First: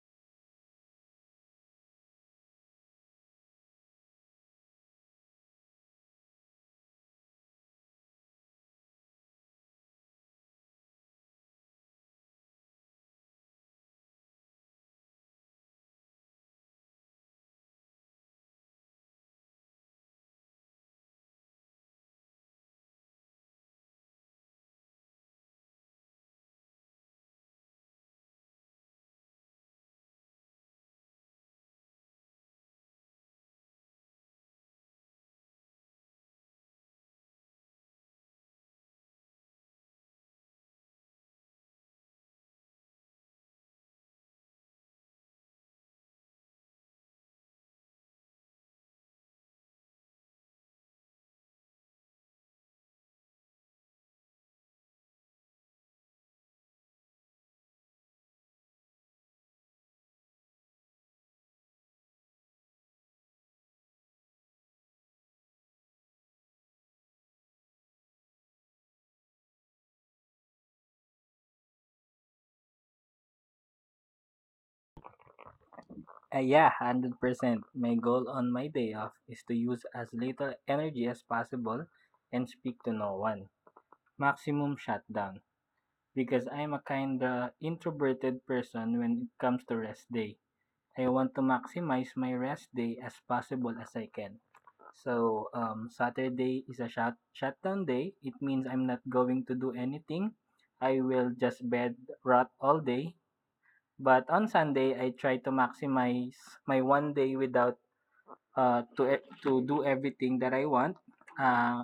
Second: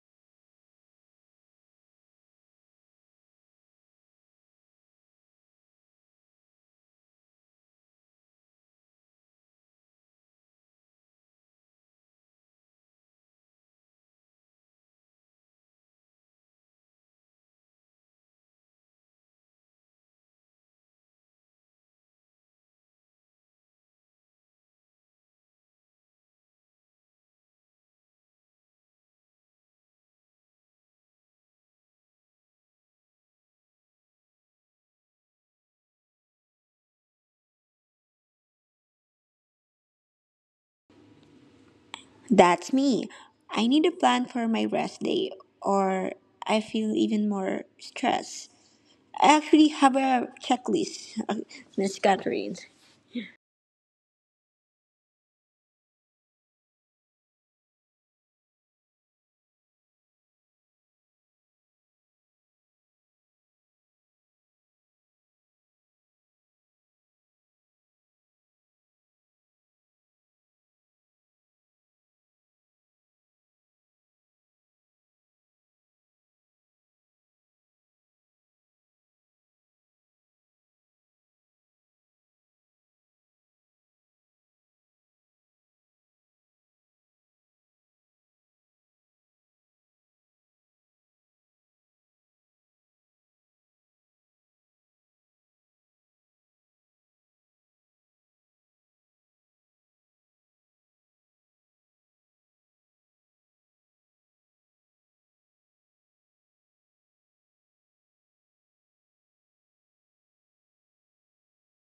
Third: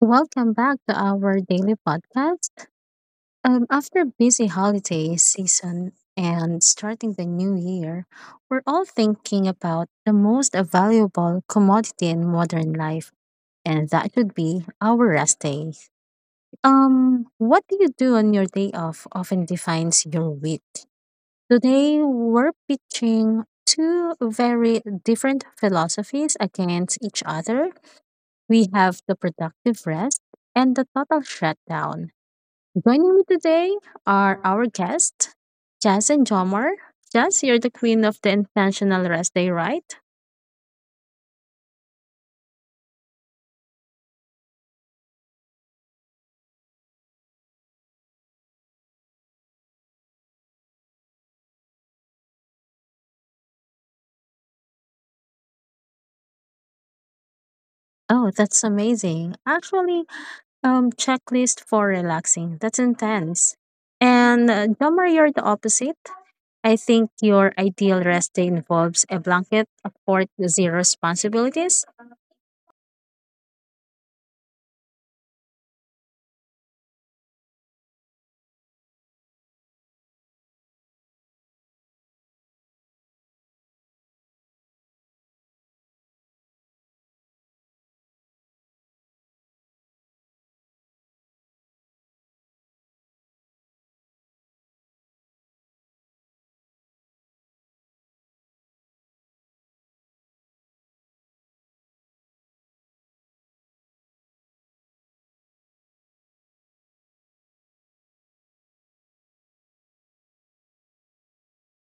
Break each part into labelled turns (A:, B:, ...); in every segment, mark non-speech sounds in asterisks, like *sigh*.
A: Welcome back to our daily podcast. After busy holiday season and starting the new year, we're all thinking about the most valuable commodity in modern life, and that should be our rest day. What do you do on your day off often defines your week. Today, we're pitching two very different philosophies against each other. We have the productive rest and the total shutdown. Joining me today are our guests, Jazz and Jomar. Jazz, you're the queen of the Intentional Rest Day, right?
B: That's me. I need a plan for my rest day, or I feel even more stress. I actually have a checklist, *laughs* Miss Catherine.
A: Oh, that's amazing. Actually, checklist for relaxing. That's intense. And Jomar, you're the opposite. I think your ideal rest day involves a blanket of 40 zero responsibilities.
C: Yeah, 100%. My goal on my day off is to use as little energy as possible and speak to no one. Maximum shutdown. Because I'm a kinda introverted person when it comes to rest day. I want to maximize my rest day as possible as I can. So, Saturday is a shutdown day. It means I'm not going to do anything. I will just bed rot all day. But on Sunday, I try to maximize my one day without to do everything that I want. Uh,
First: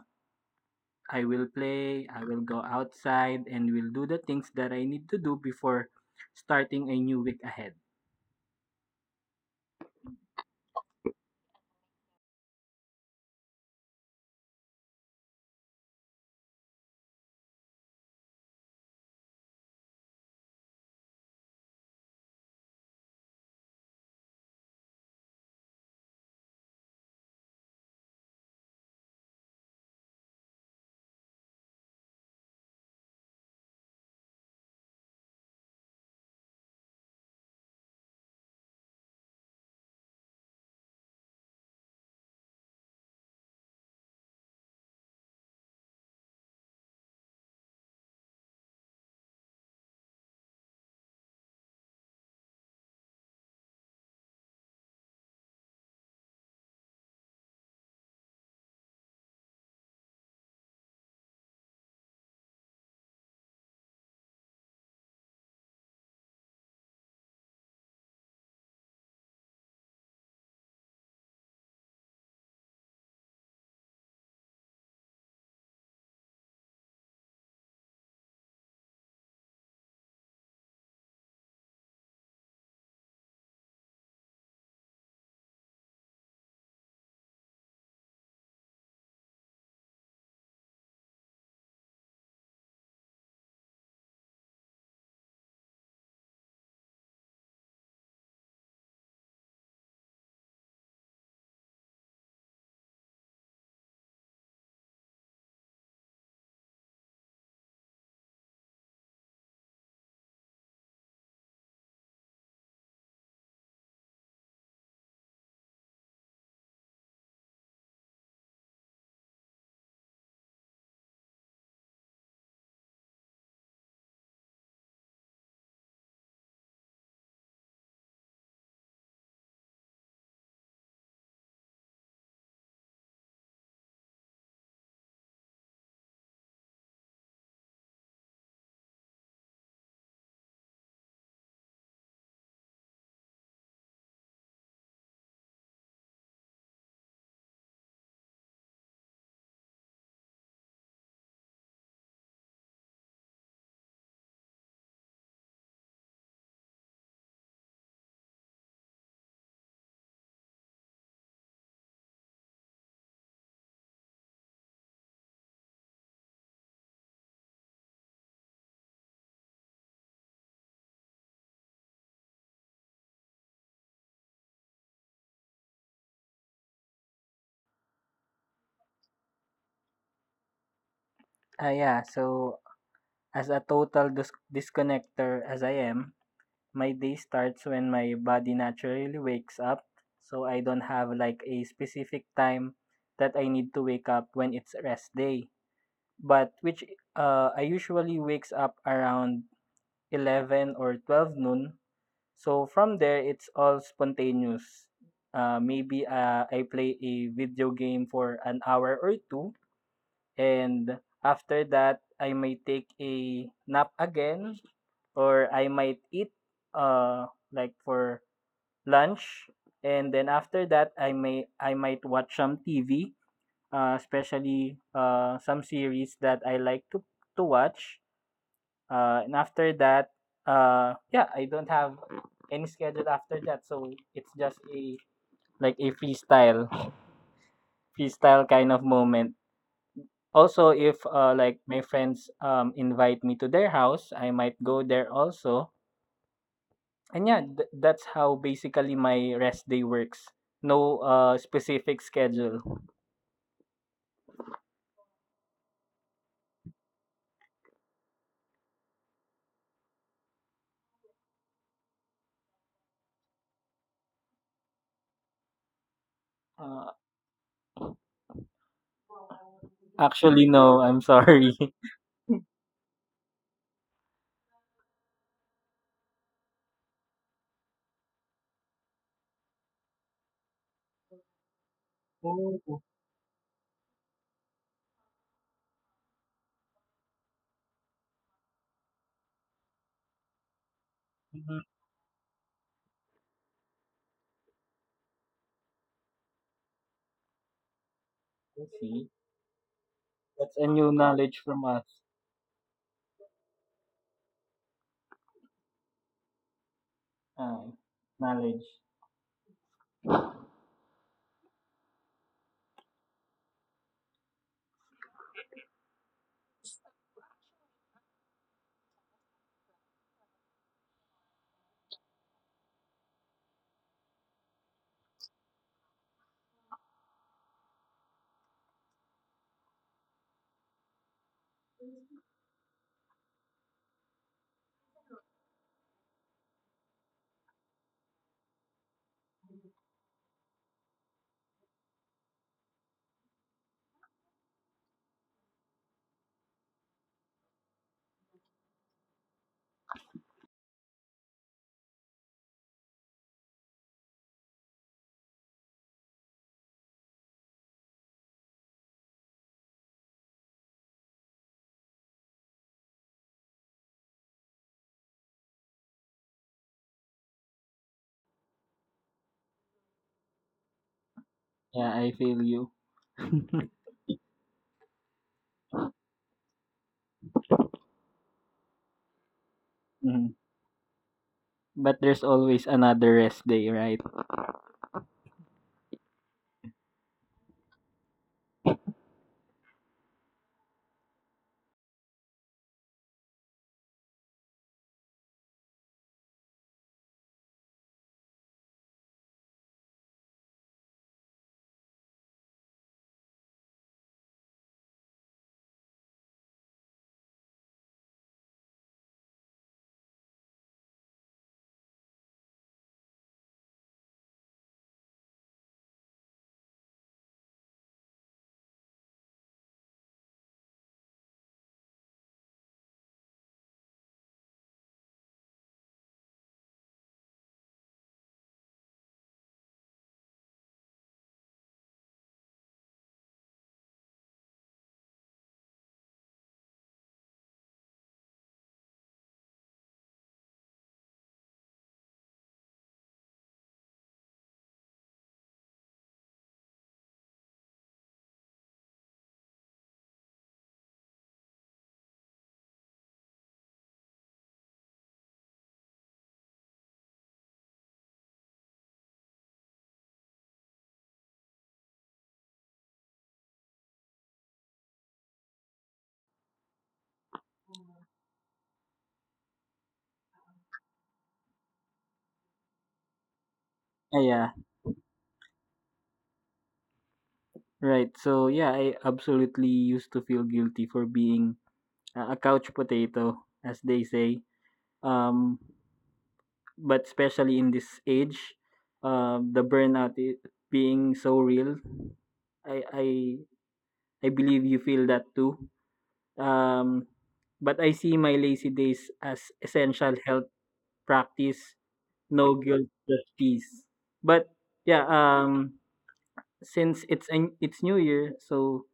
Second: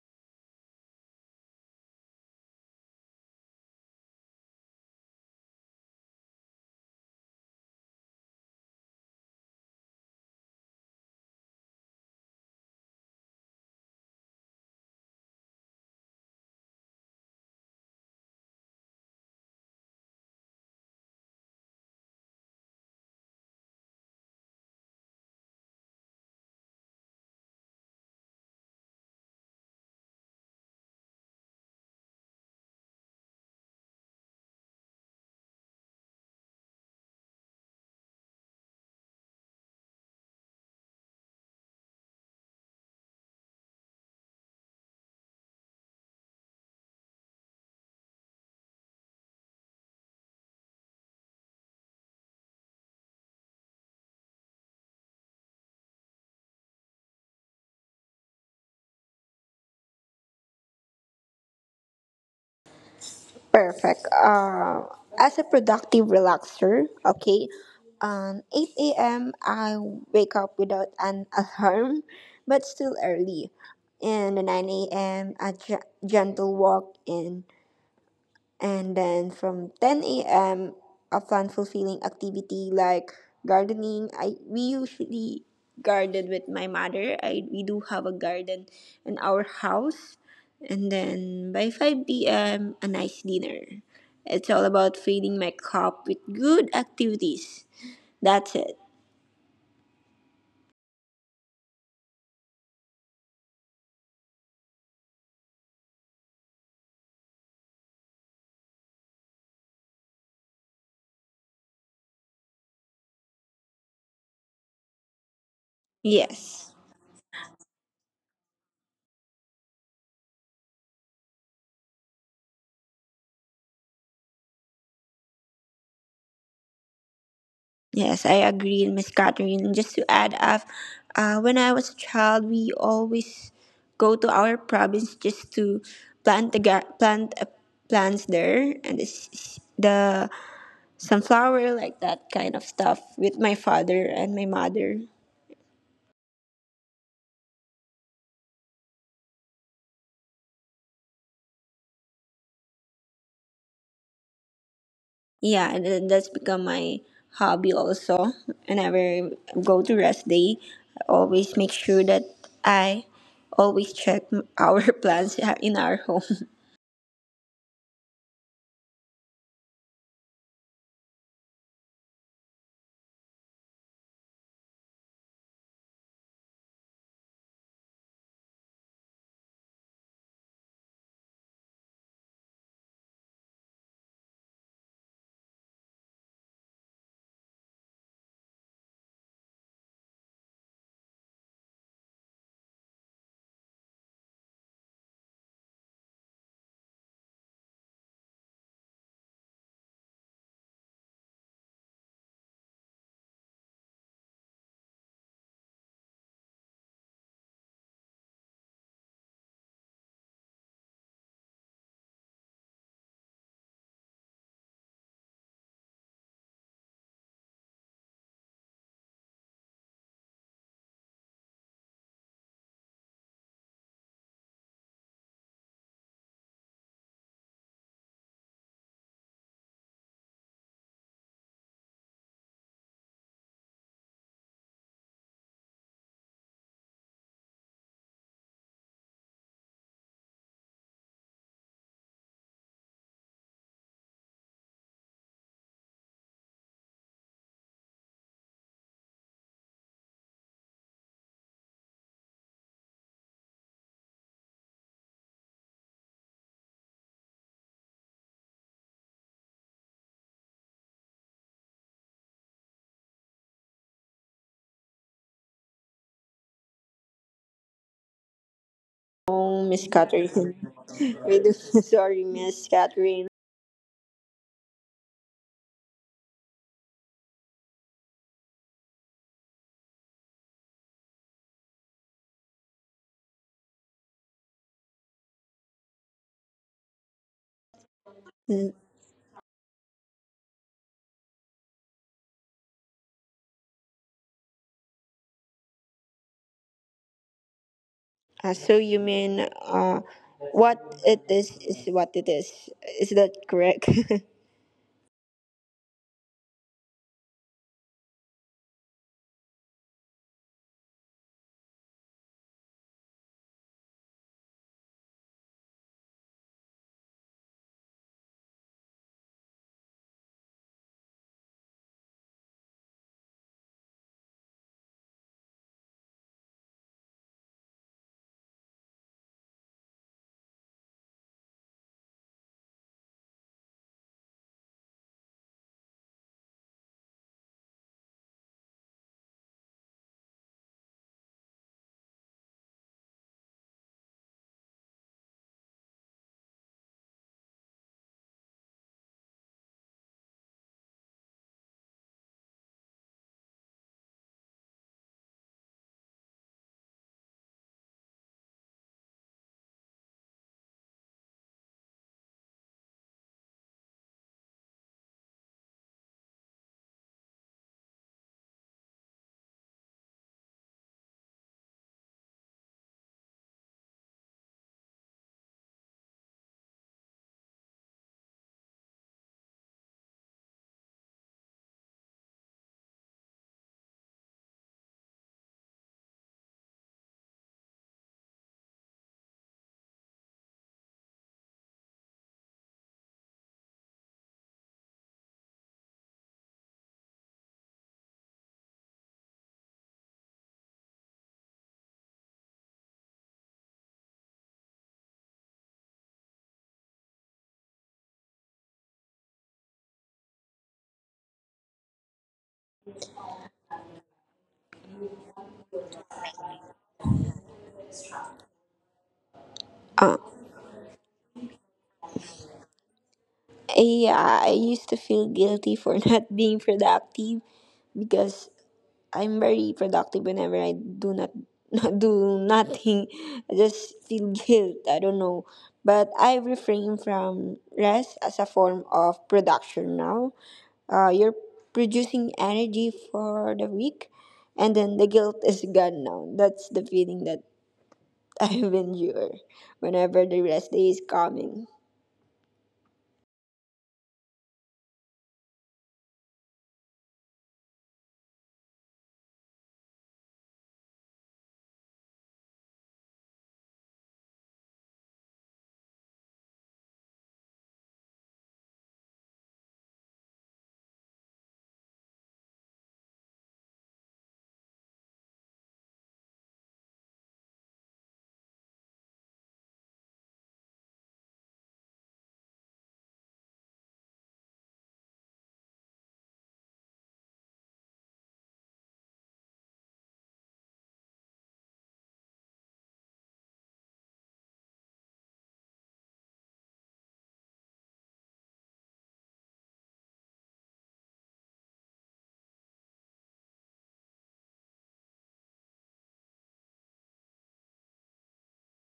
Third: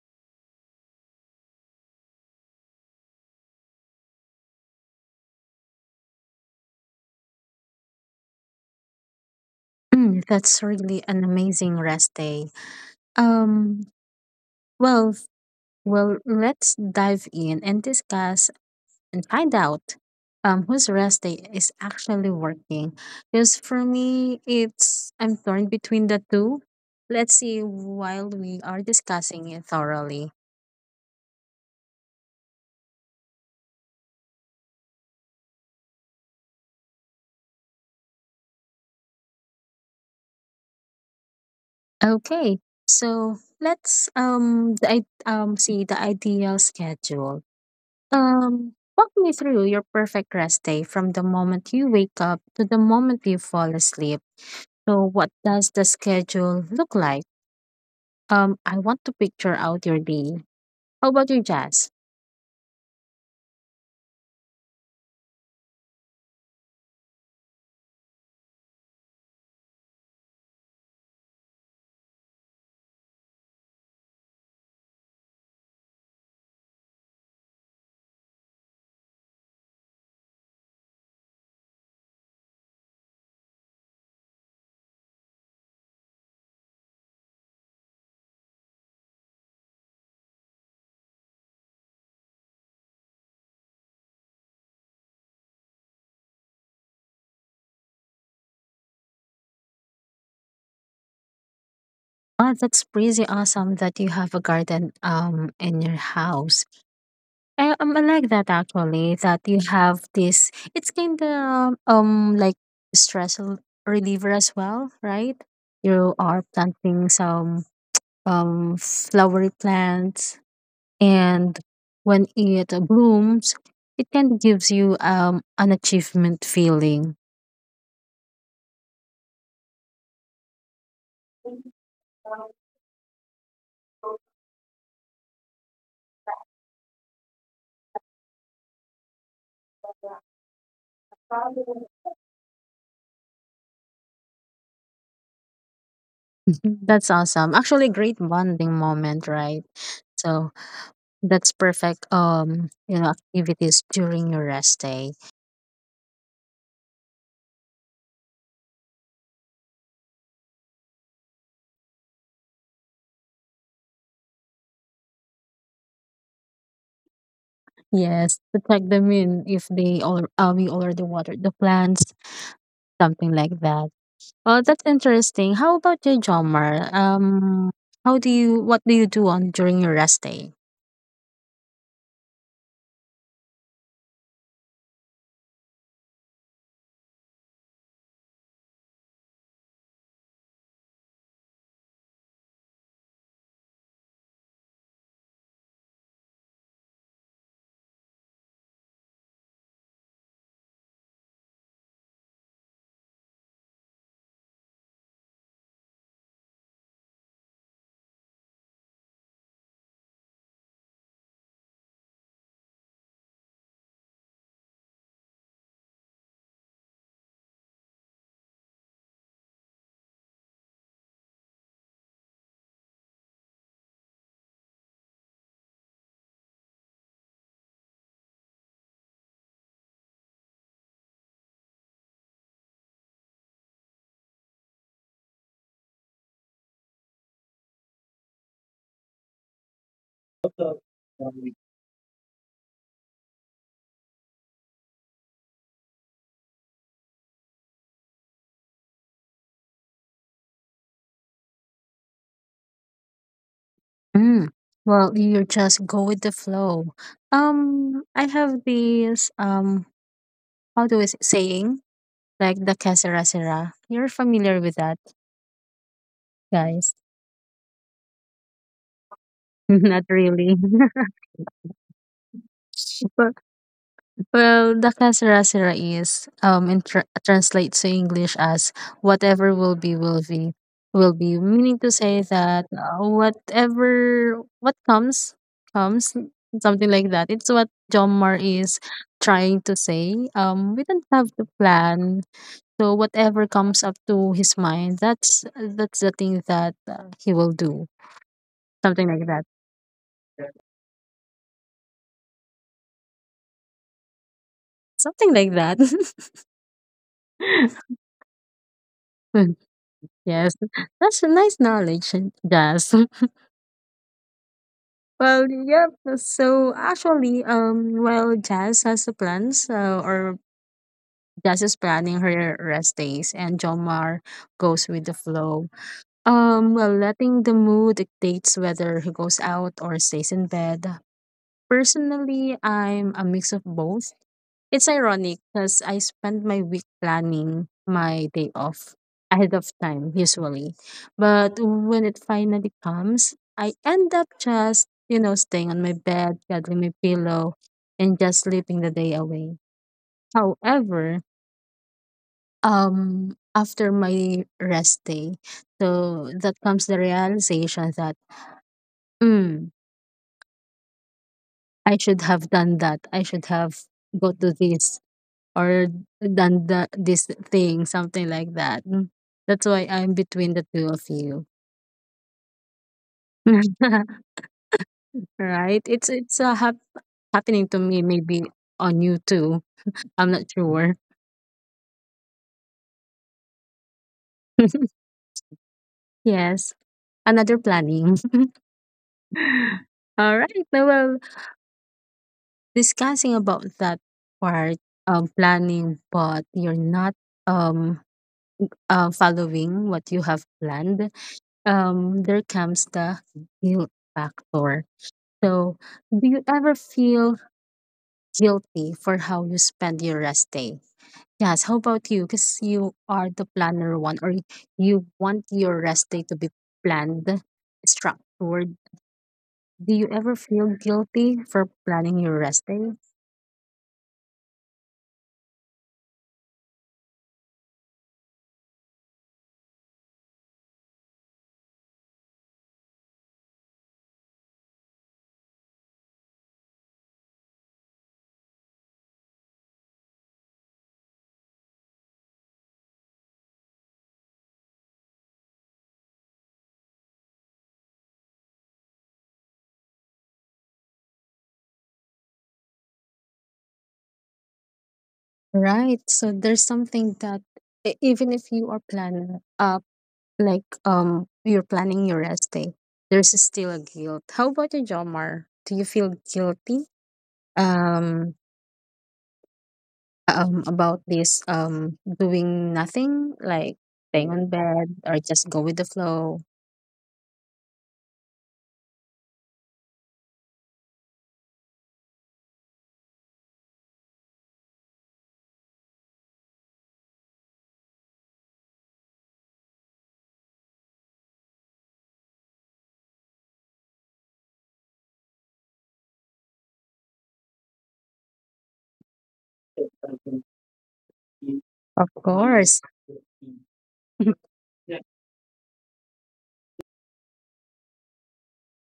C: I will play. I will go outside and will do the things that I need to do before starting a new week ahead.
A: Mm, that's really an amazing rest day. Um, well, well, let's dive in and discuss and find out whose rest day is actually working. Because for me, it's I'm torn between the two. Let's see while we are discussing it thoroughly. Okay, so let's see the ideal schedule. Walk me through your perfect rest day from the moment you wake up to the moment you fall asleep. So, what does the schedule look like? I want to picture out your day. How about your jazz?
B: Perfect. As a productive relaxer, 8 a.m. I wake up without an alarm, but still early. And the 9 a.m. Gentle walk in. And then from 10 a.m., a fun, fulfilling activity like gardening. I we usually garden with my mother. I we do have a garden in our house. And then by 5 p.m., a nice dinner. It's all about feeding my cup with good activities. That's it.
A: Oh, that's pretty awesome that you have a garden in your house. I like that actually that you have this. It's kind of like stress l- reliever as well, right? You are
B: Yes.
A: planting some flowery plants, and when it blooms, it kind of gives you an achievement feeling.
B: Yes, I agree, Miss Catherine. And just to add up, when I was a child, we always go to our province just to plant the gar- plant uh, plants there. And it's, the sunflower, like that kind of stuff, with my father and my mother.
A: *laughs* That's awesome. Actually, great bonding moment, right? So That's perfect. You know, activities during your rest day.
B: Yeah, and then that's become my hobby also. Whenever I go to rest day, I always make sure that I always check our *laughs* plants in our home.
A: Yes, to check them in if they all you already watered the plants, something like that. Oh, that's interesting. How about you, Jomar? How do you what do you do on during your rest day?
C: Yeah. So as a total disconnector as I am, my day starts when my body naturally wakes up. So I don't have like a specific time that I need to wake up when it's rest day. But which I usually wakes up around 11 or 12 noon. So from there, it's all spontaneous. Maybe I play a video game for an hour or two, and after that, I might take a nap again, or I might eat like for lunch, and then after that, I might watch some TV, especially some series that I like to watch. And after that, yeah, I don't have any schedule after that. So it's just a like a freestyle kind of moment. Also, if like my friends invite me to their house, I might go there also. And yeah, that's how basically my rest day works. No specific schedule.
A: Mm. Well, you just go with the flow. I have this how do we saying like the casera sera." You're familiar with that,
C: Uh,
A: guys?
B: Oh,
A: *laughs*
B: Miss
A: Not
B: Catherine.
C: Actually
B: *laughs*
A: really.
C: no, I'm
B: We do. *laughs*
C: sorry. *laughs*
B: Sorry, Miss Catherine.
A: *laughs* Well, the Sera Sera is um, translates to English as whatever will be will be meaning to say that
C: Oh,
A: whatever what comes comes something like that. It's what John Mar
B: Mm.
A: is trying to say. Um, we don't have to
C: mhm.
A: plan. So whatever comes up to his mind, that's the thing that he will do.
B: Uh,
C: I
B: so you
C: see.
A: Something like
B: mean
A: that.
B: uh,
C: That's a
B: what
C: new
B: it
C: knowledge from
B: is
C: us.
B: what it is. Is that correct?
A: Something like that.
C: Uh,
A: *laughs*
C: Knowledge.
A: Yes. That's a nice knowledge, Jazz. *laughs* Well, yeah. So actually, well, Jazz has the plans, or Jazz is planning her rest days, and Jomar goes with the flow. Well, letting the mood dictates whether he goes out or stays in bed. Personally, I'm a mix of both. It's ironic because I spend my week planning my day off ahead of time usually. But when it finally comes, I end up just, you know, staying on my bed, cuddling my pillow, and just sleeping the day away. However, after my rest day, so that comes the realization that mm, I should have done that. I should have go to this or done the this thing, something like that. Mm. That's why I'm between the two of you.
C: Yeah, I feel you. *laughs*
A: *laughs* Right? It's happening to me maybe on you too. I'm
C: Mhm.
A: not sure.
C: But there's always another rest day, right?
A: *laughs* Yes, another planning. *laughs* All right. Now, well, discussing about that part of planning, but you're not um following what you have planned. There comes the guilt factor. So, do you ever feel guilty for how you spend your rest day? Yes, how about you? Because you are the planner one, or you want your rest day to be planned, structured. Do you
B: *laughs* uh,
A: ever feel guilty for planning your rest day?
B: yeah, I used to feel guilty for *laughs* not being productive because I'm very productive whenever I do not *laughs* not do nothing. I just feel guilt. I don't know. But I refrain from rest as a form of production now. You're producing energy for the week, and then the guilt is gone. Now that's the feeling that *laughs* I endure whenever the rest day is coming.
A: Right. So there's something that even if you are planning up, like you're planning your rest day, there's still a guilt. How about you, Jomar? Do you feel guilty? Um, um, about this doing nothing like
C: Ah,
A: staying on
C: yeah,
A: bed or just go with the flow
C: right. So yeah, I absolutely used to feel guilty for being a couch potato, as they say. Um, but especially in this age, the burnout being so real, I I I believe you feel that too. Um, but I see my lazy days as essential health practice,
A: of
C: no
A: course
C: guilt, just peace. But
A: *laughs*
C: yeah, since it's New Year, so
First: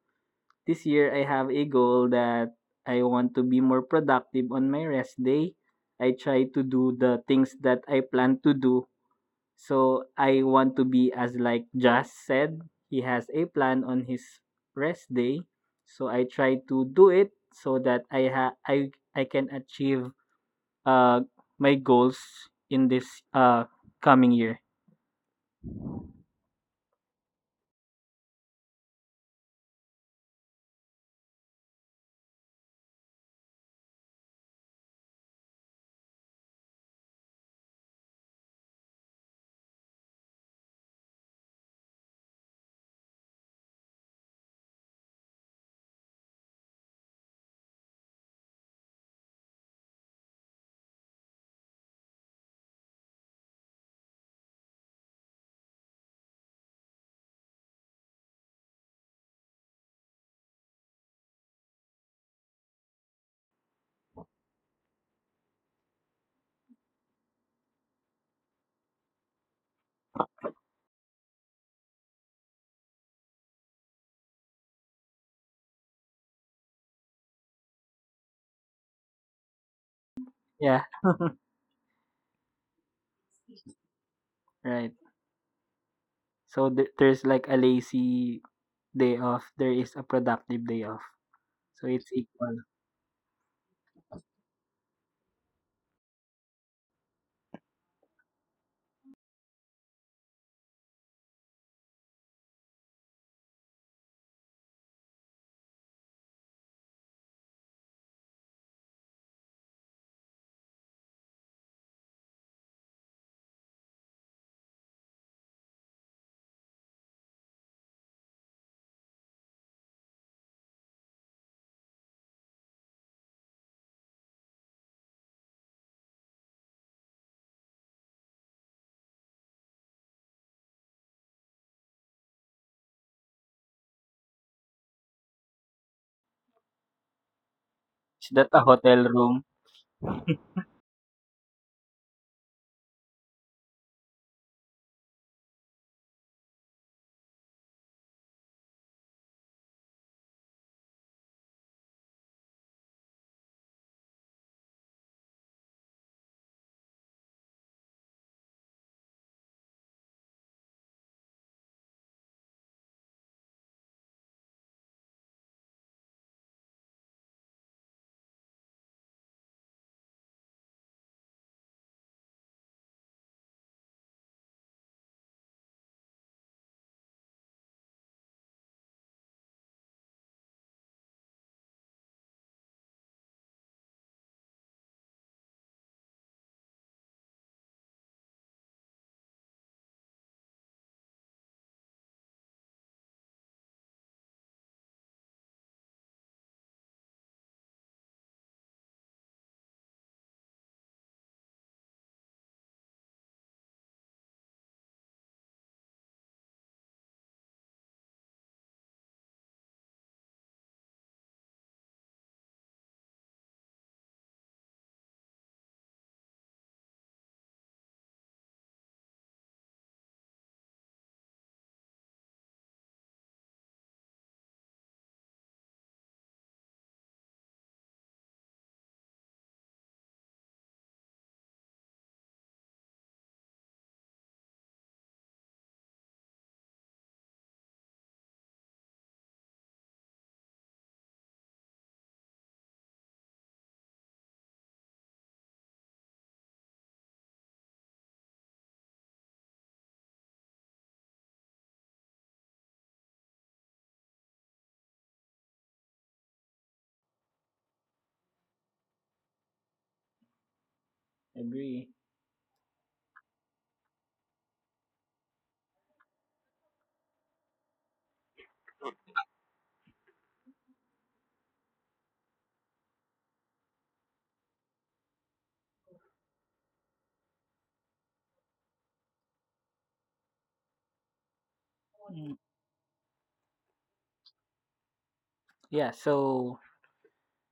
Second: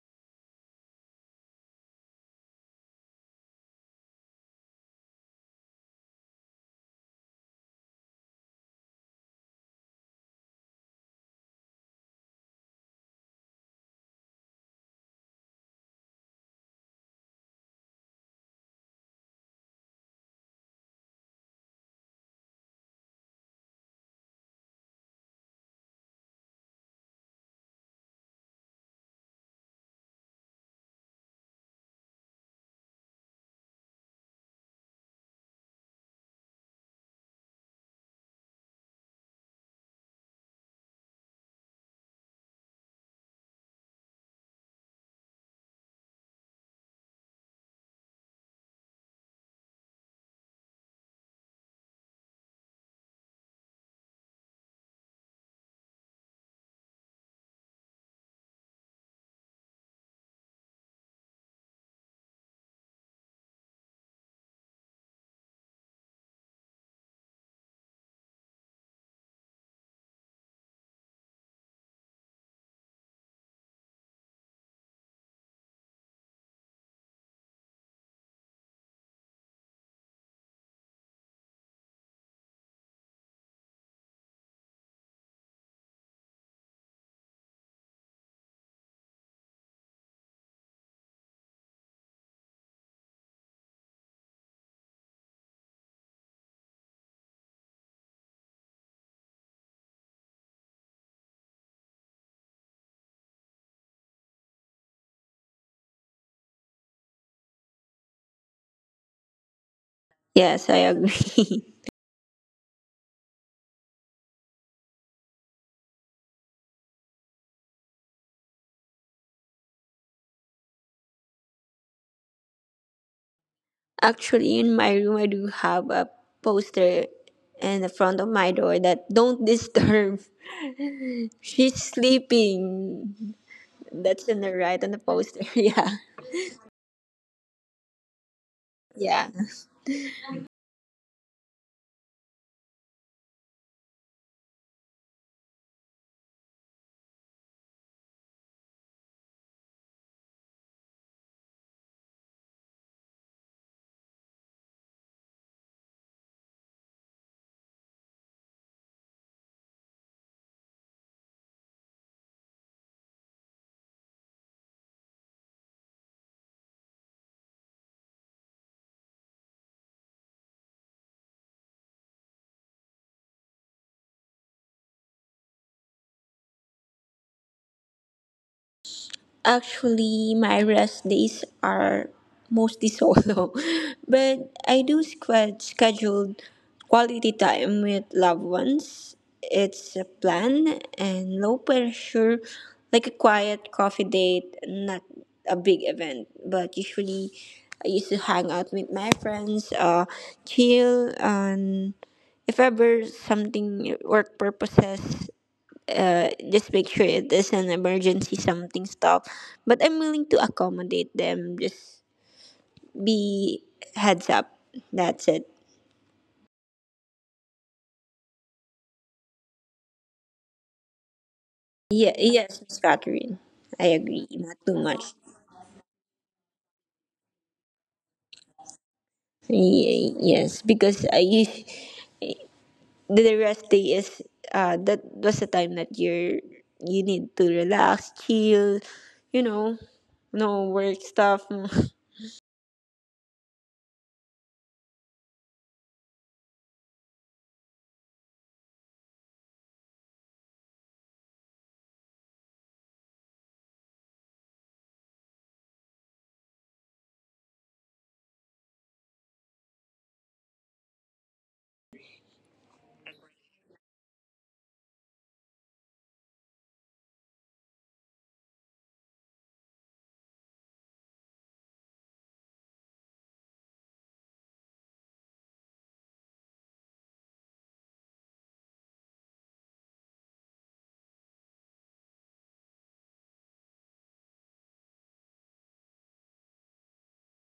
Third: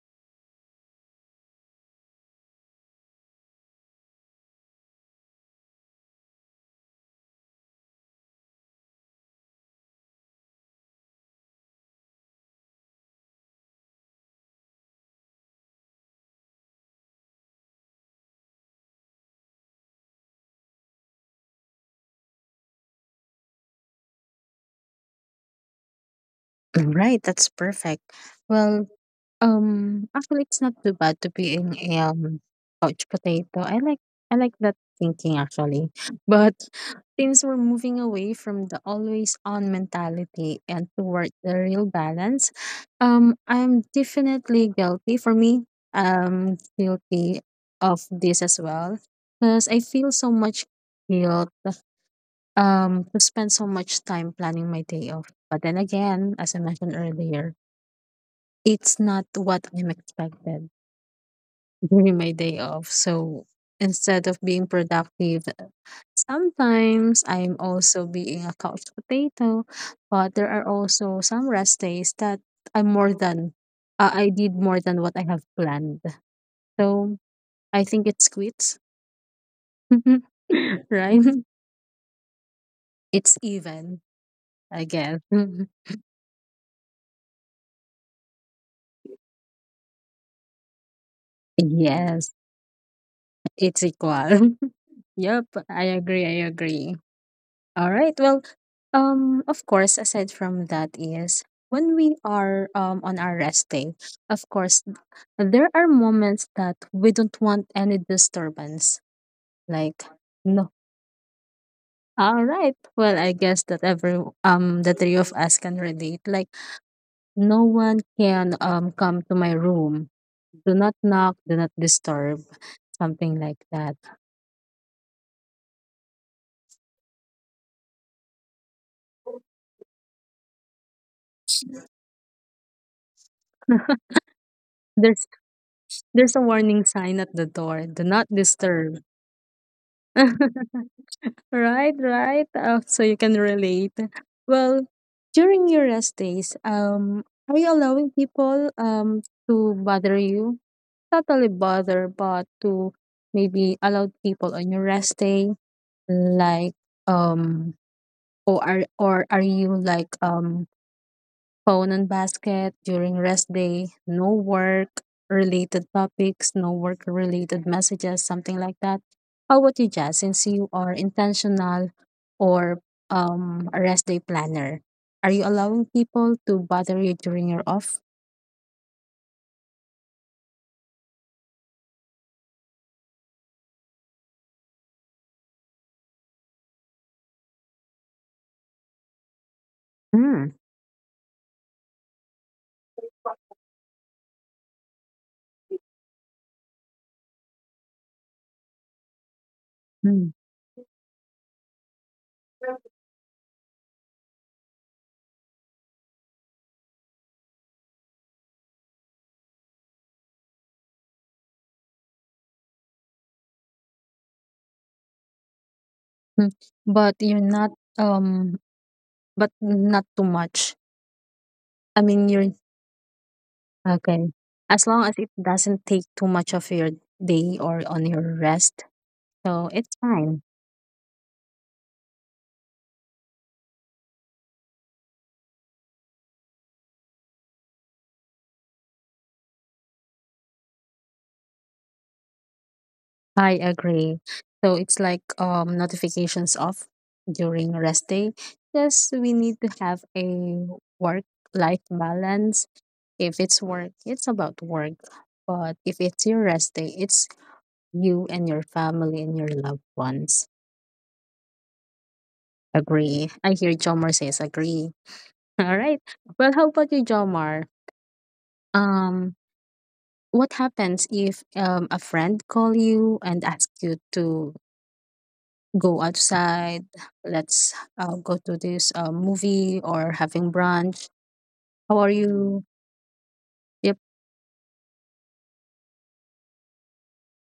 C: this year I have a goal that I want to be more productive on my rest day. I try to do the things that I plan to do. So I want to be as like Jas said, he has a plan on his rest day. So I try to do it so that I ha- I can achieve uh my goals in this uh coming year.
A: right that's perfect well actually it's not too bad to be in a couch potato, I like that thinking actually. *laughs* But teams were moving away from the always on mentality and toward the real balance. I'm definitely guilty for me. I'm guilty of this as well because I feel so much guilt to spend so much time planning my day off. But then again, as I mentioned earlier, it's not what I'm expected during my day off. So instead of being productive sometimes I'm also being a couch potato, but there are also some rest days that I'm more than I did more than what I have planned. So I think it's quits,
C: Yeah,
A: *laughs* right? It's even, I
C: right.
A: guess. *laughs*
C: So there's like a lazy day off. There is a productive day off. So it's
A: Yes,
C: equal.
A: it's equal. *laughs* Yep, I agree. I agree. All right. Well, of course, aside from that is when we are on our rest day, of course, there are moments that we don't want any disturbance. Like,
B: Yes,
A: no.
B: I agree.
A: All right. Well, I guess that every the three of us can relate. Like, no one can come to my room. Do not knock, do not disturb, something like that.
B: *laughs* Actually, in my room I do have a poster in the front of my door that don't *laughs* disturb, she's sleeping.
A: *laughs*
B: That's in the right on the
A: There's
B: poster. *laughs* Yeah.
A: there's a warning sign at the door. Do not
C: Is that a
A: disturb.
C: hotel
B: Yeah.
C: room?
A: *laughs* Right, right. So you can relate. Well, during your rest days, are you allowing people to bother you? Totally bother, but to maybe allow people on your rest day, like um, or are you like phone on basket during rest day, no work related topics, no work related messages, something like that. How about you, Jazz? Since you are intentional or a rest day planner, are you allowing people to bother you during your off?
B: Actually, my rest days are mostly *laughs* solo, but I do squad schedule quality time with loved ones. It's a
A: Mm.
B: plan and low pressure, like a quiet coffee date, not a big event, but usually I used to hang out with my friends,
A: Mm.
B: chill, and if ever something work purposes, just make sure it is an emergency, something stop, but I'm willing to accommodate them, just be heads up. That's it.
A: Mm, but you're not but not too much. I
B: Yeah,
A: mean you're
B: yes, Miss Catherine. I
A: okay.
B: agree, not too
A: As
B: much.
A: long as it doesn't take too much of your day or on your rest. So it's
B: Ye-
A: fine.
B: yes because the rest day is, that was the time that you're, you need to relax, chill, you know, no work stuff. *laughs*
A: I agree. So it's like notifications off during rest day. Yes, we need to have a work life balance. If it's work, it's about work. But if it's your rest day, it's you and your family and your loved ones.
C: Agree.
A: Agree. I hear Jomar says agree. *laughs* All right. Well, how about you, Jomar? Um, what happens if a friend call you and ask you to go outside. Let's go to this movie or having brunch. How are
C: Mm,
A: you? Yep,
C: yeah. So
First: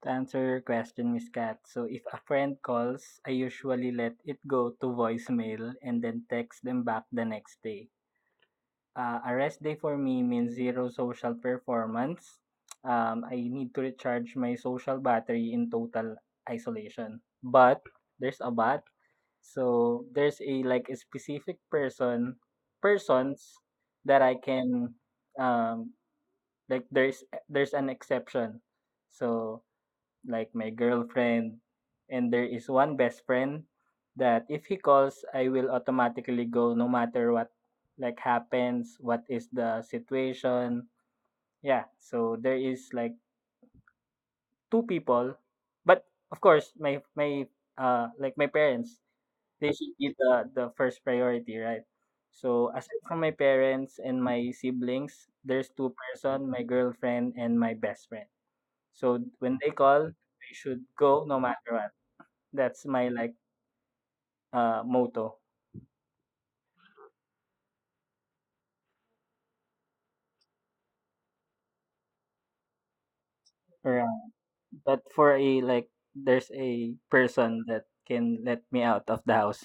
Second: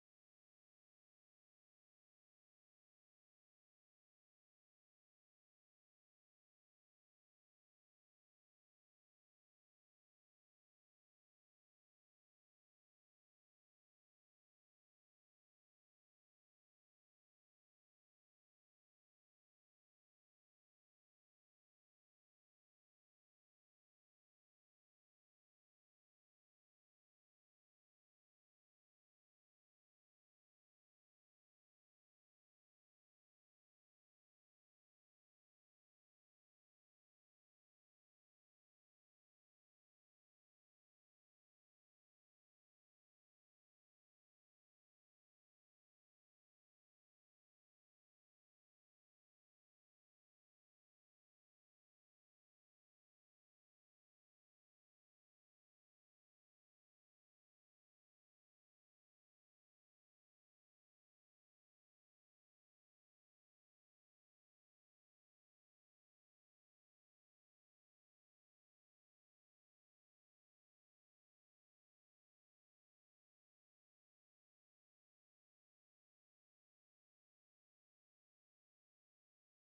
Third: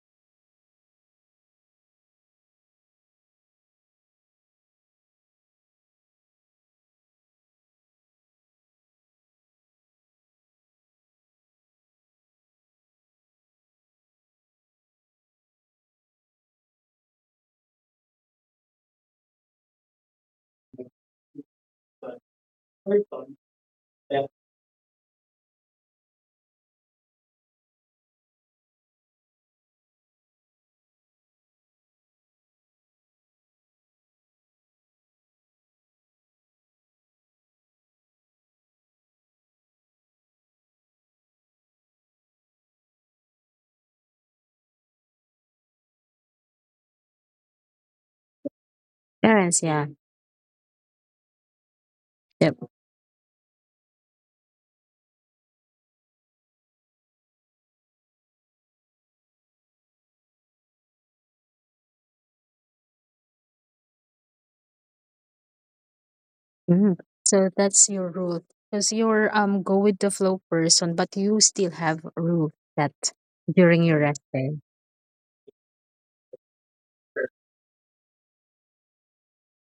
C: to answer your question, Miss Kat, so if a friend calls, I usually let it go to voicemail and then text them back the next day. A rest day for me means zero social performance. I need to recharge my social battery in total isolation. But there's a but. So there's a like a specific persons that I can um like there's an exception. So like my girlfriend, and there is one best friend that if he calls, I will automatically go no matter what like happens, what is the situation. Yeah, so there is like two people, but of course my like my parents,
A: parents.
C: they
A: Yeah,
C: should be the first priority, right?
A: yep.
C: So aside from my parents and my siblings, there's two-person, my girlfriend and my best friend. So when they call, I should go no matter what. That's my like motto
A: Hmm. So that's your rule because you're go with the flow person, but you still have a rule that during your rest
C: around.
A: day.
C: But for a like there's a person that can let me out of the house.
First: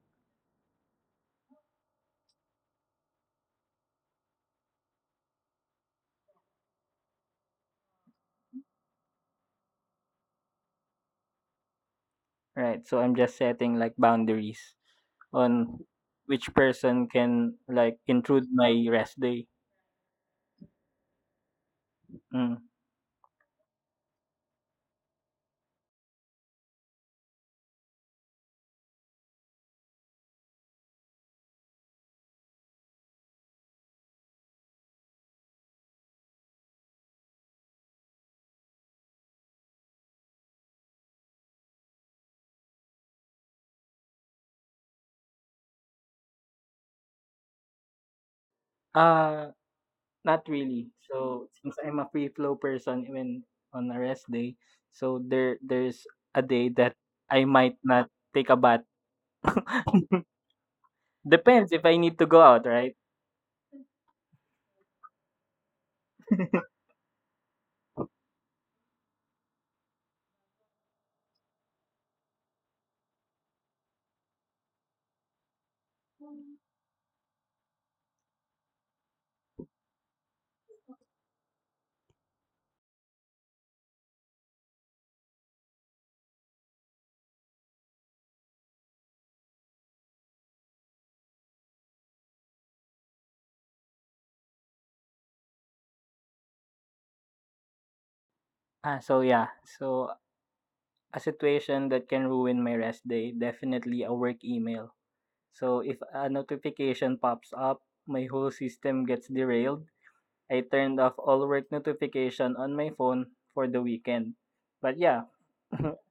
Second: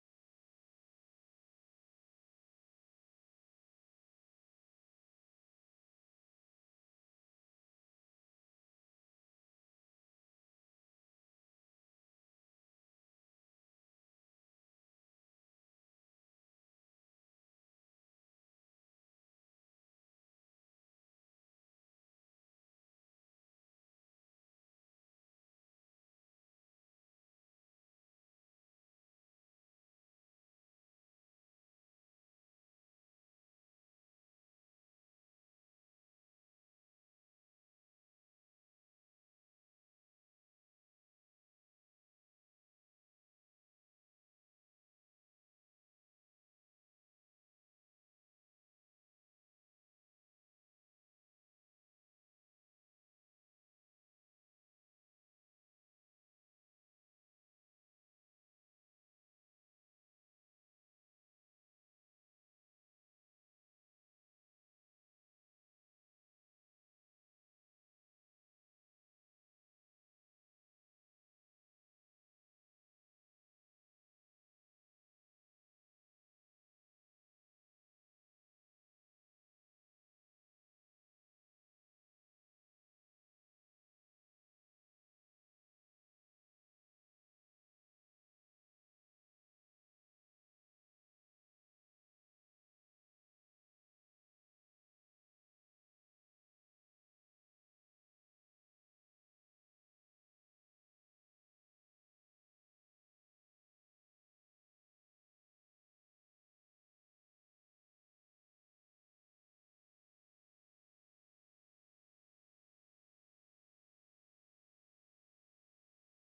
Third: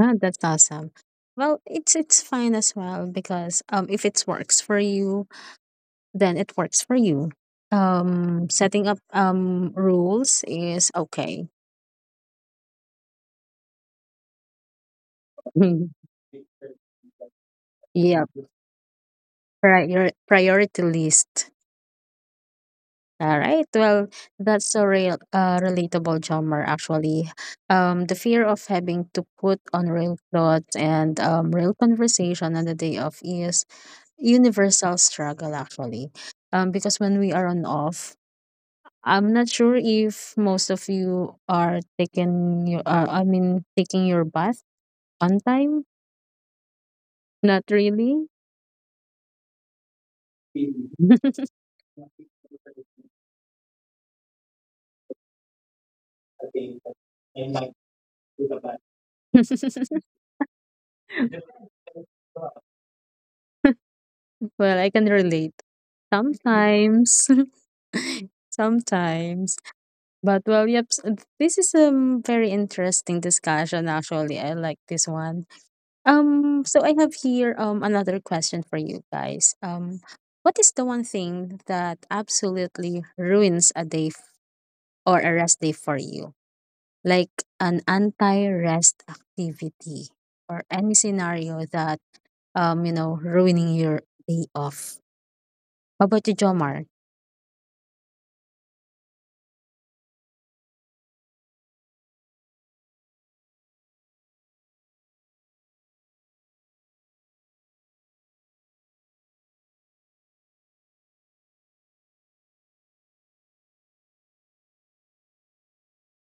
A: Huh, that's awesome. Well, it's fine as well because if it works for you, then it works for you. Setting up rules is okay.
C: Right. So I'm just setting like boundaries on
A: *laughs*
C: which person can like
A: Yeah.
C: intrude my rest day.
A: Prior priority list.
C: Mm.
A: All right. Well, that's a real relatable drummer actually. The fear of having to put on real clothes and real conversation on the day of is universal struggle actually. Because when we are on off, I'm not sure if most of you are taking your taking your bath on time. Not really.
C: Uh Not really. So since I'm a free flow person even on a rest day, so there's a day that I might not take a bath. *laughs*
A: *laughs*
C: Depends if I need to go out, right?
A: Well, I can relate sometimes. *laughs* *laughs* Sometimes. But well, yep, this is a mm, very interesting discussion actually. I like this one. Um, so I have here another question for you guys. Um, what is the one thing that absolutely ruins a day f- or a rest day for you? Like an anti-rest activity or any scenario that you know ruining your day off. How about you, Jomar?
C: Ah, so yeah. So A situation that can ruin my rest day, definitely a work email. So if a notification pops up, my whole system gets derailed. I turned off all work notification on my phone for the weekend. But yeah,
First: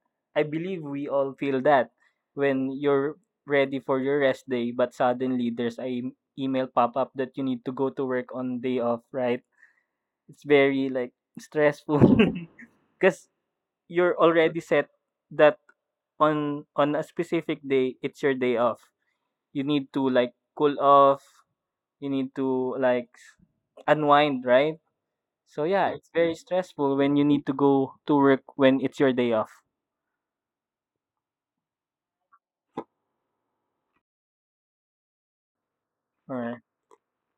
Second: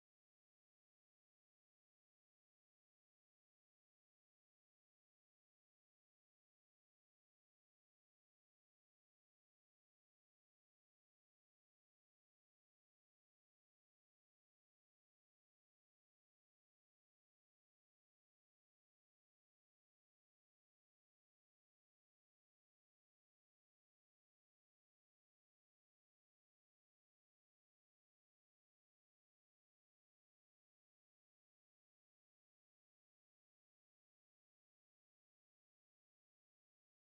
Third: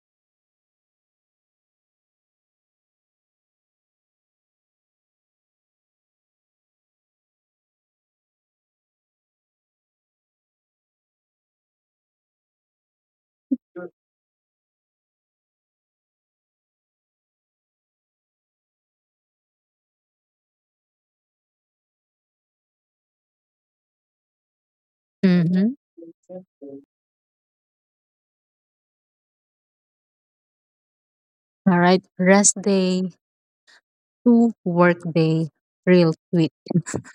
C: *laughs* I believe we all feel that when you're ready for your rest day, but suddenly there's a email pop up that you need to go to work on day off, right? It's very like stressful *laughs* because you're already set that on a specific day it's your day off, you need to like cool off, you need to like unwind, right? So yeah.
A: Mhm.
C: Yes, it's very yes, stressful when you need to go to work when it's your day off.
A: All right, rest day two workday real
C: Or
A: tweet. *laughs*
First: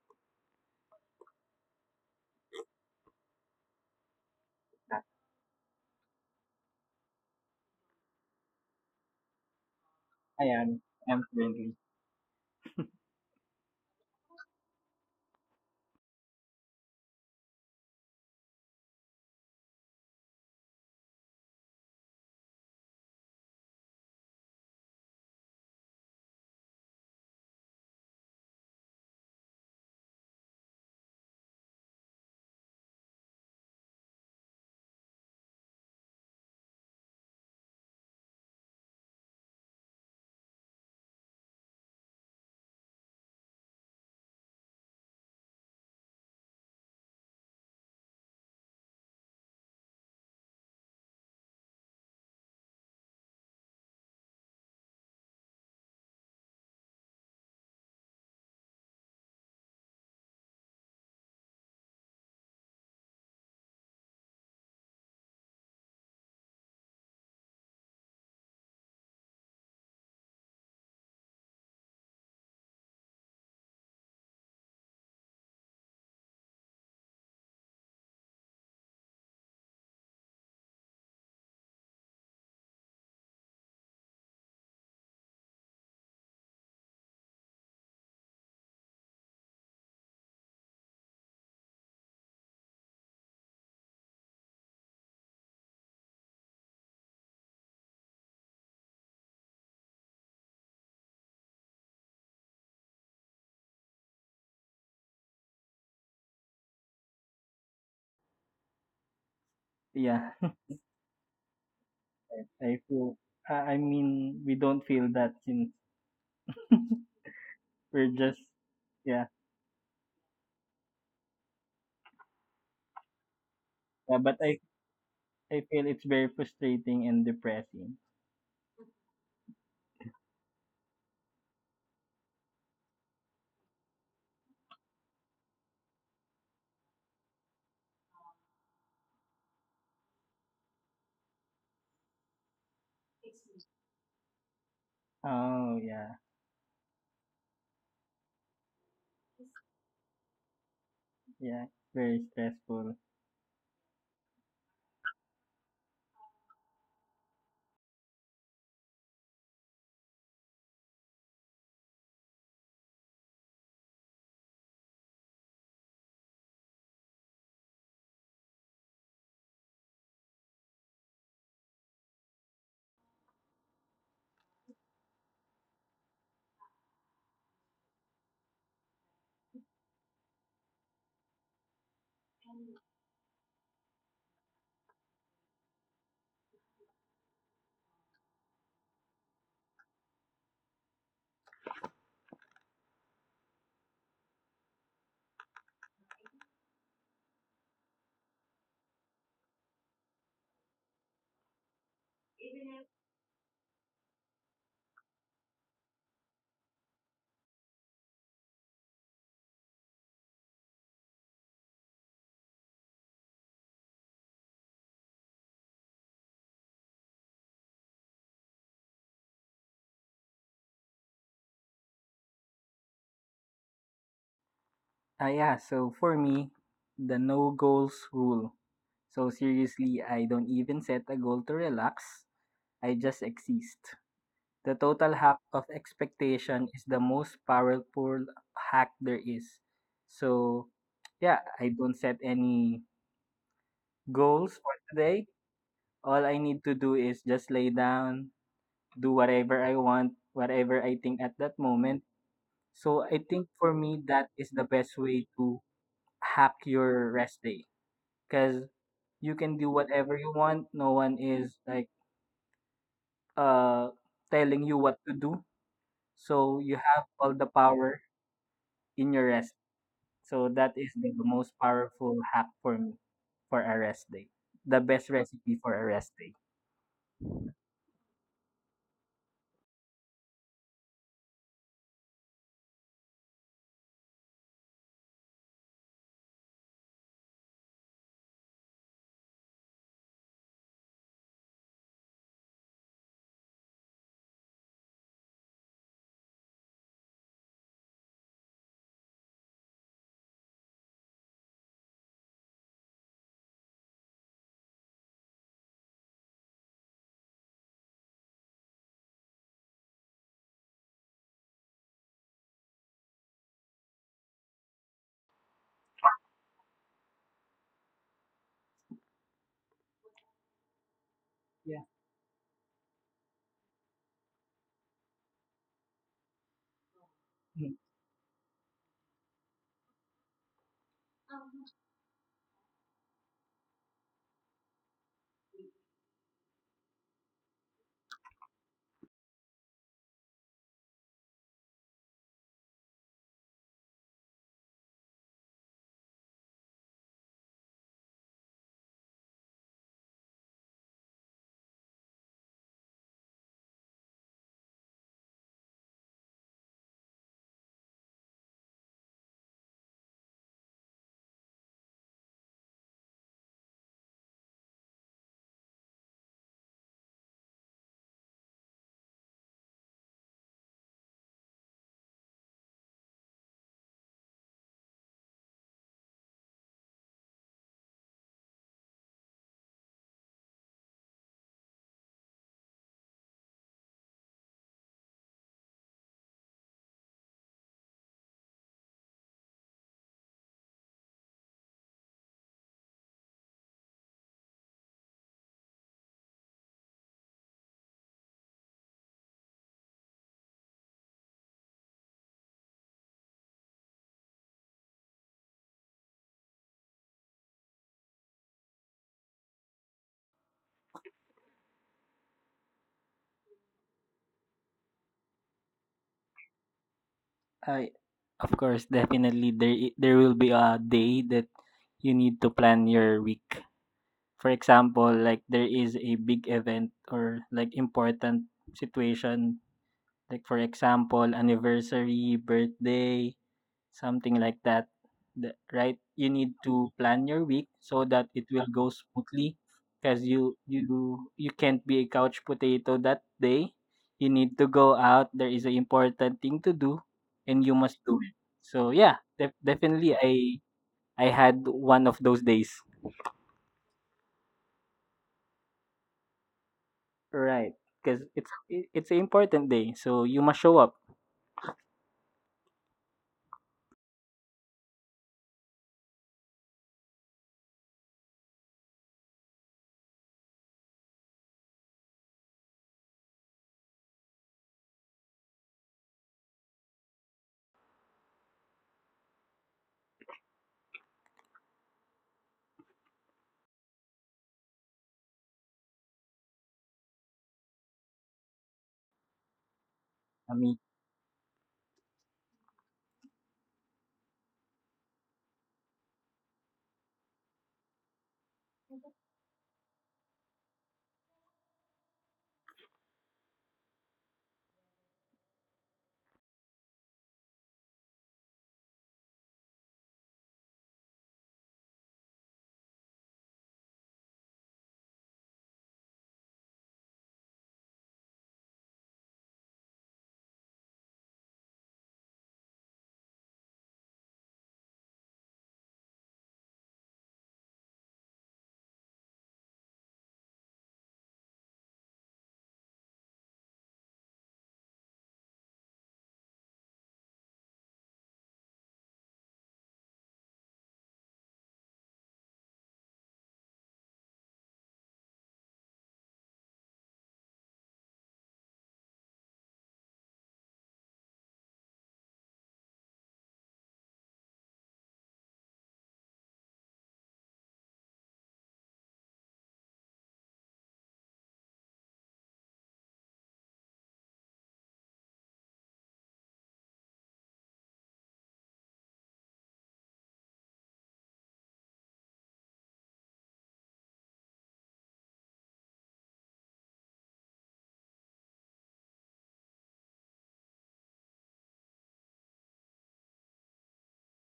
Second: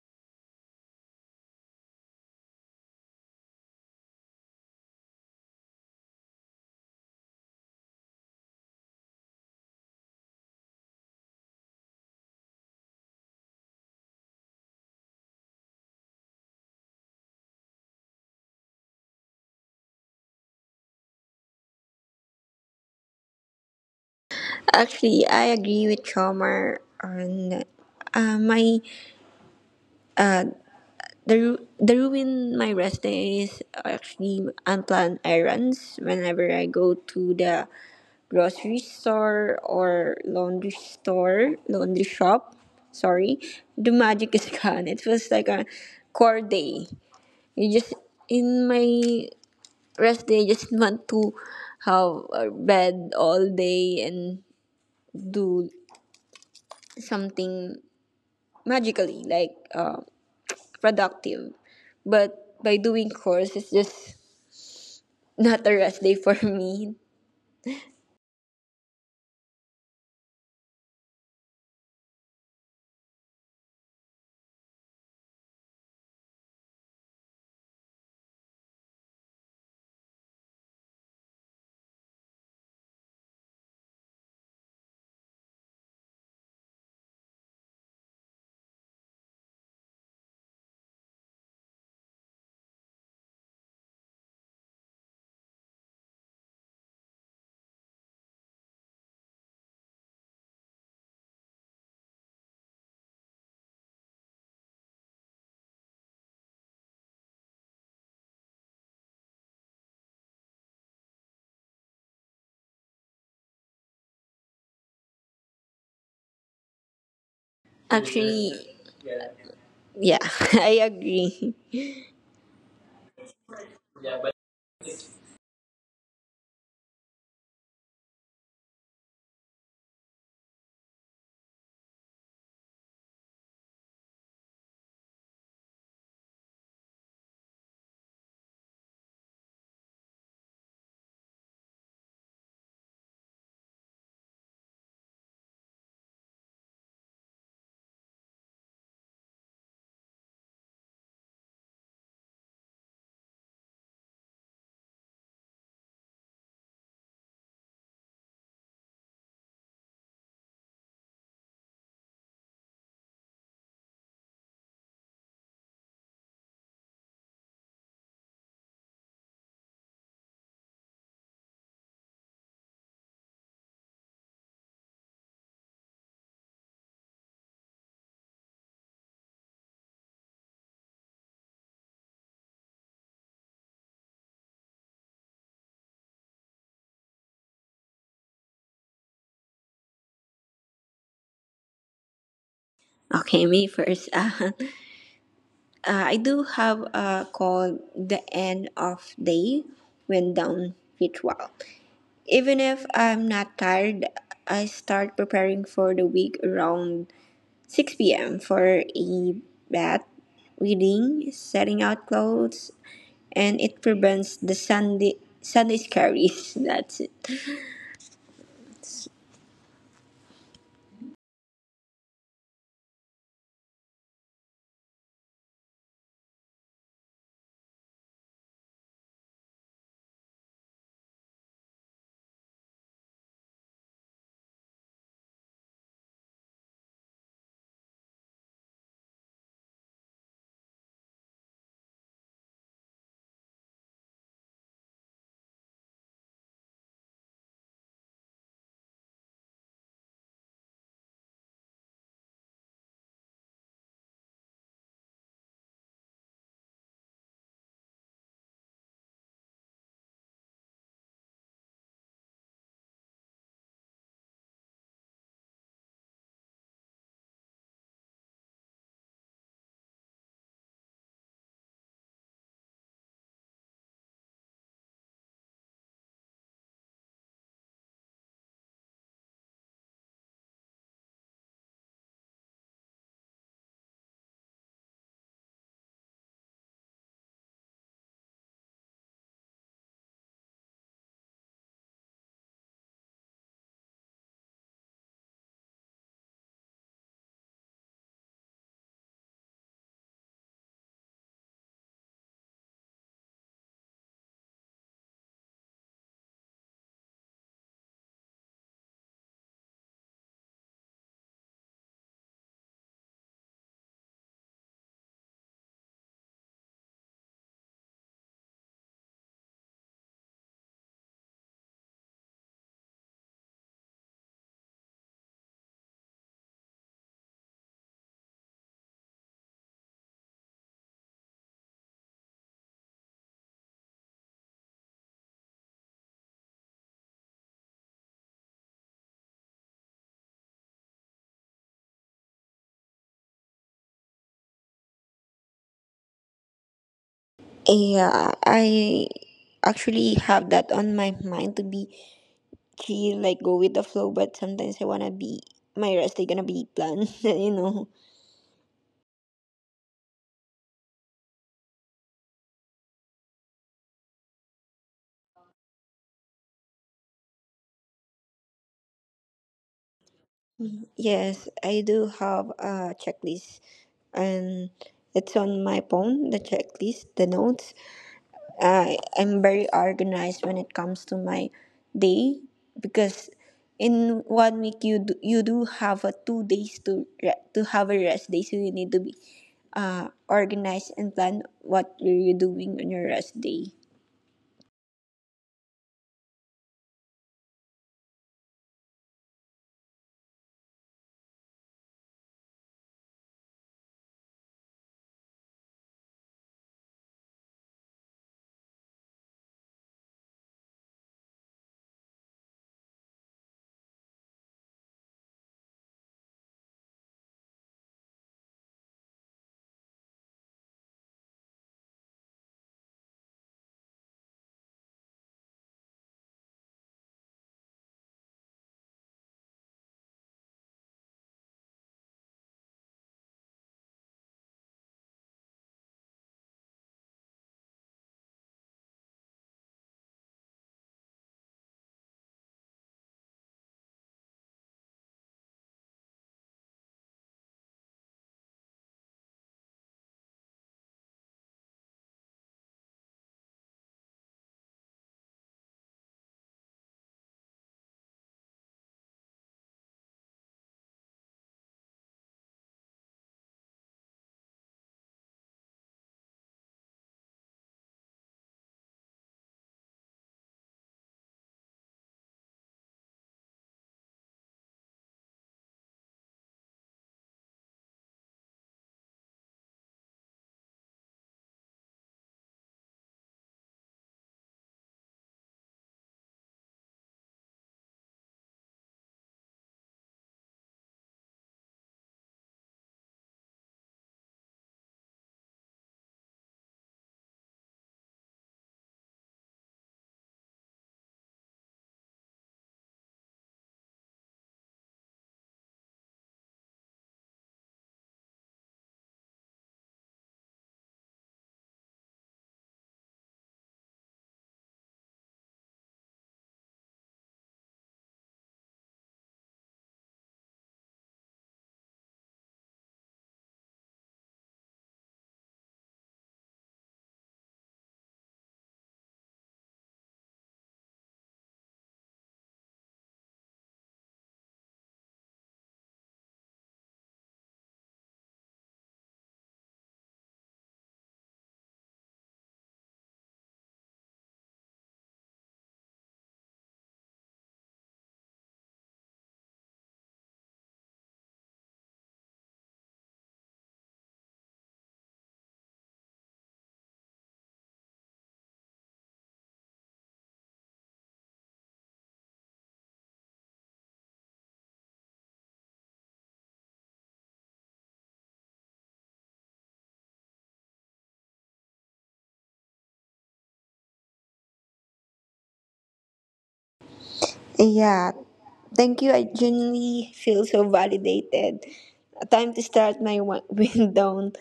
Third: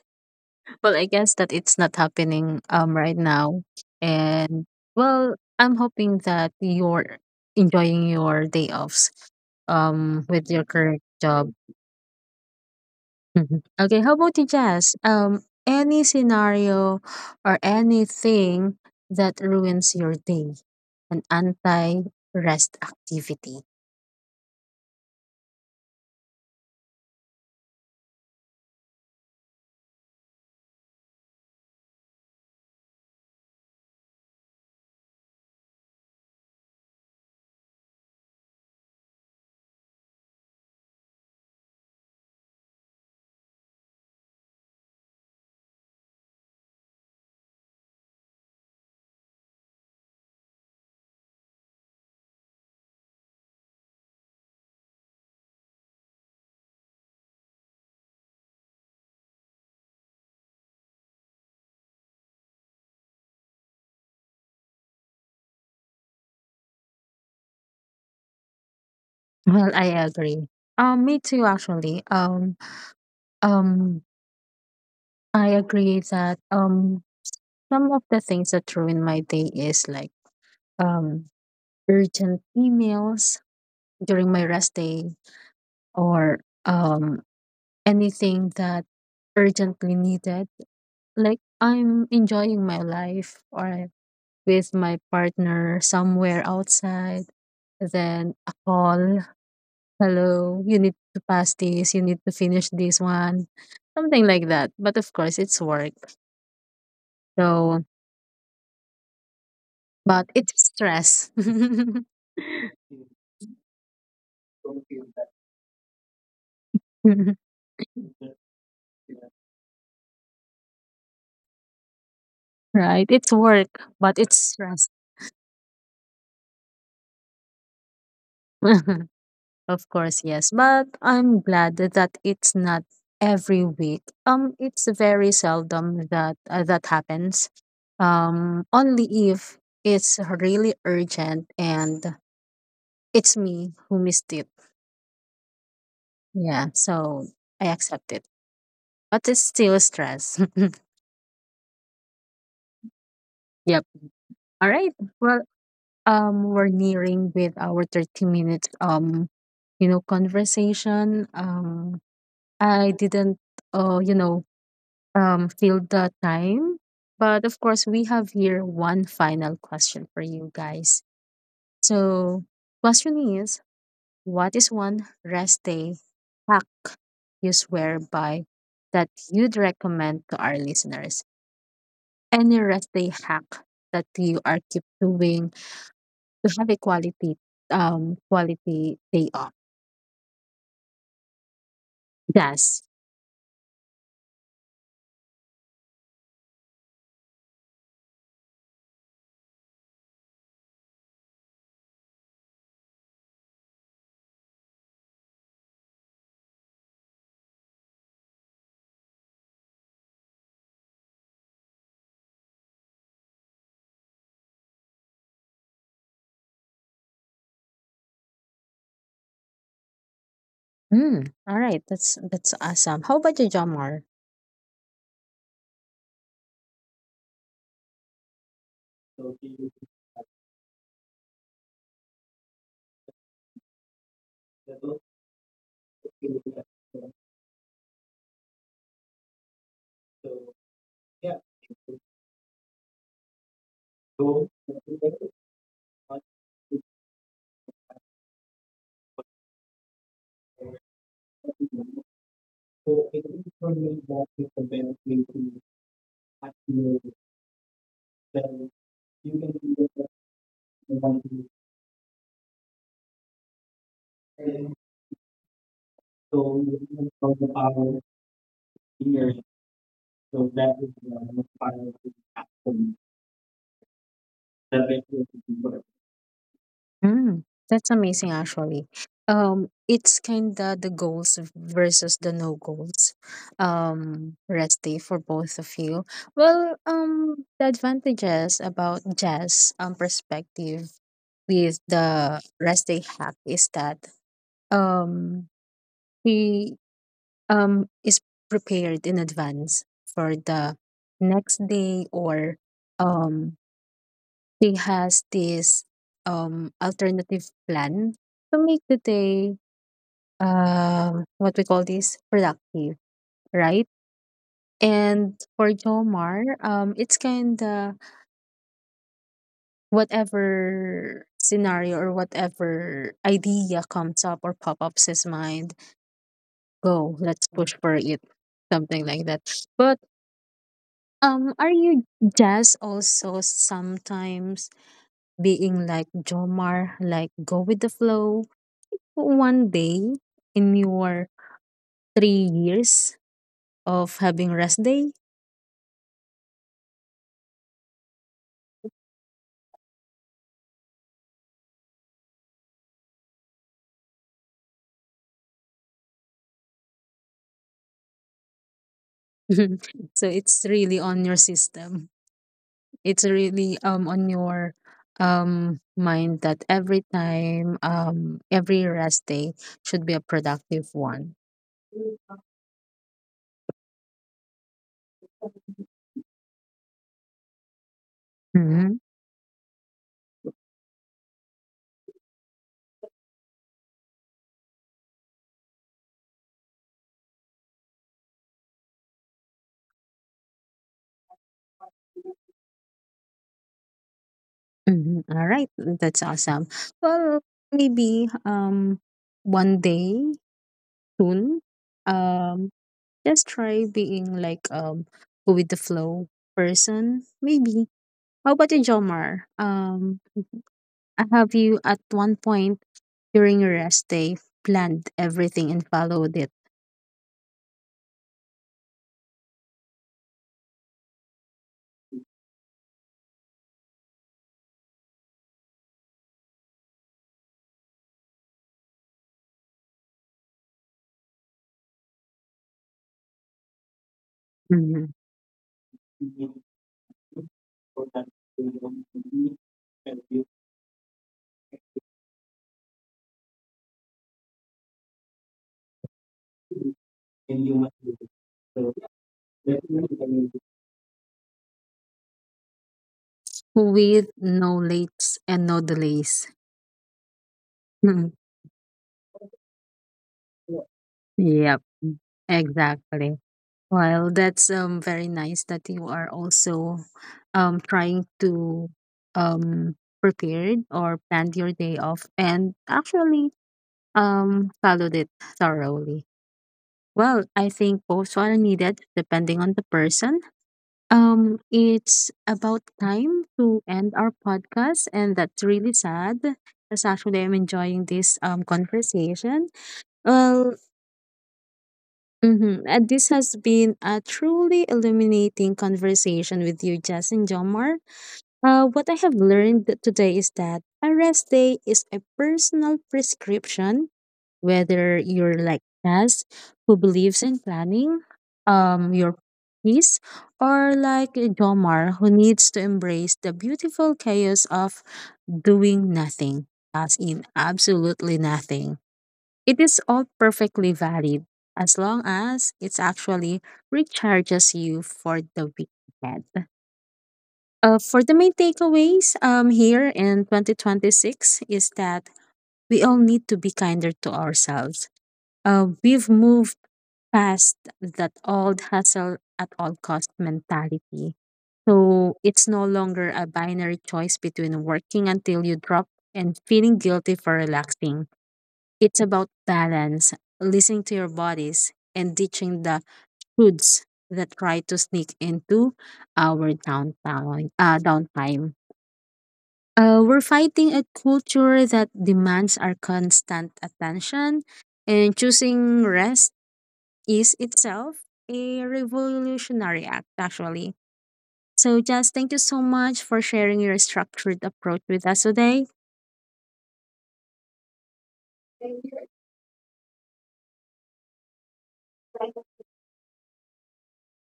A: Well, I guess that it's not happening right now. And well, I'm hoping that you're enjoying your day offs
C: I
A: with your
C: am
A: current
C: I'm
A: job.
C: currently
A: *laughs* Mhm. Okay, how about you, Jazz? Any scenario or anything that ruins your day, an anti-rest activity.
B: Actually, I agree with Chomar on, uh, my uh, the ruin my rest day is actually unplanned errands whenever I go to the grocery store or laundry store, laundry shop. Sorry, the magic is *laughs* gone. It was like a core day. You just, in my rest day, just want to have a bed all day and do something magically like productive. But by doing chores, it's just not a rest day for me.
A: Well, I agree. Me too, actually. Um, I agree that some of the things that ruin my day is like um urgent emails during my rest day or anything that urgently needed. Like I'm enjoying my life or with my partner somewhere outside, then a call, hello, you need to pass this, you need to finish this one, something like that. But of course it's work. So but
C: yeah.
A: it's stress. *laughs*
C: *laughs* i feel I mean we don't feel that since *laughs* we're just
B: Actually,
C: yeah.
B: yeah, *laughs* I agree.
A: Right? It's work,
C: yeah
A: but
C: but
A: it's stress.
C: I feel it's very frustrating and depressing.
A: *laughs* Of course, yes. But I'm glad that it's not every week. It's very seldom that that happens. Only if it's really urgent and it's me who missed it.
C: Oh yeah.
A: Yeah, so I accept it. But it's still stress. *laughs*
C: Yeah, very stressful.
A: Yep. All right. Well, we're nearing with our 30 minutes you know, conversation. I didn't you know, feel the time. But of course we have here one final question for you guys. So question is, what is one rest day hack you swear by that you'd recommend to our listeners? Any rest day hack that you are keep doing to have a quality quality day off? Yes.
B: Okay, me first. *laughs* I do have a called the end of day when down ritual. Even if I'm not tired, I start preparing for the week around 6 p.m. for a bath, reading, setting out clothes, and it prevents the Sunday scaries. *laughs* That's it.
A: Mm, all right, that's awesome. How about you, Jamar?
C: Yeah. So for me, the no goals rule. So seriously, I don't even set a goal to relax. I just exist. The total hack of expectation is the most powerful hack there is. So, yeah, I don't set any goals for today. All I need to do is just lay down, do whatever I want, whatever I think at that moment. So I think for me that is the best way to hack your rest day because you can do whatever you want. No one is like uh telling you what to do. So you have all the power in your rest. So that is the most powerful hack for me for a rest day. The best recipe for a rest day.
A: Mm, that's amazing actually. It's kinda the goals versus the no goals. Rest day for both of you. Well, the advantages about Jazz perspective with the rest day hack is that um she is prepared in advance for the next day, or um they has this alternative plan to make the day what we call this productive, right? And for Jomar, it's kind of whatever
C: Yeah.
A: scenario or whatever idea comes up or pop-ups his mind, go, let's push for it, something like that. But are you just also sometimes being like Jomar, like go with the flow? One day in your 3 years of having rest day,
B: Yeah, I actually have that on my mind to be chill, like go with the flow, but sometimes I wanna be, my rest is gonna be planned, *laughs* you know.
A: *laughs* so it's really on your system. It's really on your mind that every time every rest day should be a productive one.
B: Yes, I do have a checklist, and it's on my phone, the checklist, the notes.
A: Mm-hmm.
B: I am very organized when it comes to my day, because in one week you do have a two days to to have a rest day, so you need to be organized and plan what are you doing on your rest day.
A: Mhm. All right, that's awesome. Well, maybe one day soon, um just try being like go with the flow person. Maybe. How about you, Jomar? Have you at one point during your rest day planned everything and followed it?
C: I of course, definitely there will be a day that you need to plan your week. For example, like there is a big event or like important situation, like for example, anniversary, birthday, something like that.
A: Mm-hmm.
C: Right, you need to plan your week so that it will go smoothly because you can't be a couch potato that day, you need to go out, there is an important thing to do and you must do it. So yeah, definitely I had one of those days.
A: With no lates and no delays.
C: Right, because
A: *laughs*
C: it's an important day so you must show up.
A: Yep, exactly. Well, that's very nice that you are also trying to prepared or planned your day off and actually followed it thoroughly. Well, I think both are needed depending on the person. It's about time to end our podcast, and that's really sad. Because actually, I'm enjoying this conversation.
C: I mean.
A: Well, mm-hmm, and this has been a truly illuminating conversation with you, Jess and Jomar. What I have learned today is that a rest day is a personal prescription, whether you're like Naz, who believes in planning your peace, or like Jomar, who needs to embrace the beautiful chaos of doing nothing, as in absolutely nothing. It is all perfectly valid as long as it's actually recharges you for the week ahead. For the main takeaways here in 2026, is that we all need to be kinder to ourselves. We've moved past that old hustle at all cost mentality. So it's no longer a binary choice between working until you drop and feeling guilty for relaxing. It's about balance, listening to your bodies, and ditching the foods that try to sneak into our downtown downtime. We're fighting a culture that demands our constant attention, and choosing rest is itself a revolutionary act, actually. So, just thank you so much for sharing your structured approach with us today.
B: Yeah, thank you. I genuinely feel so validated. Time to start my *laughs* wind down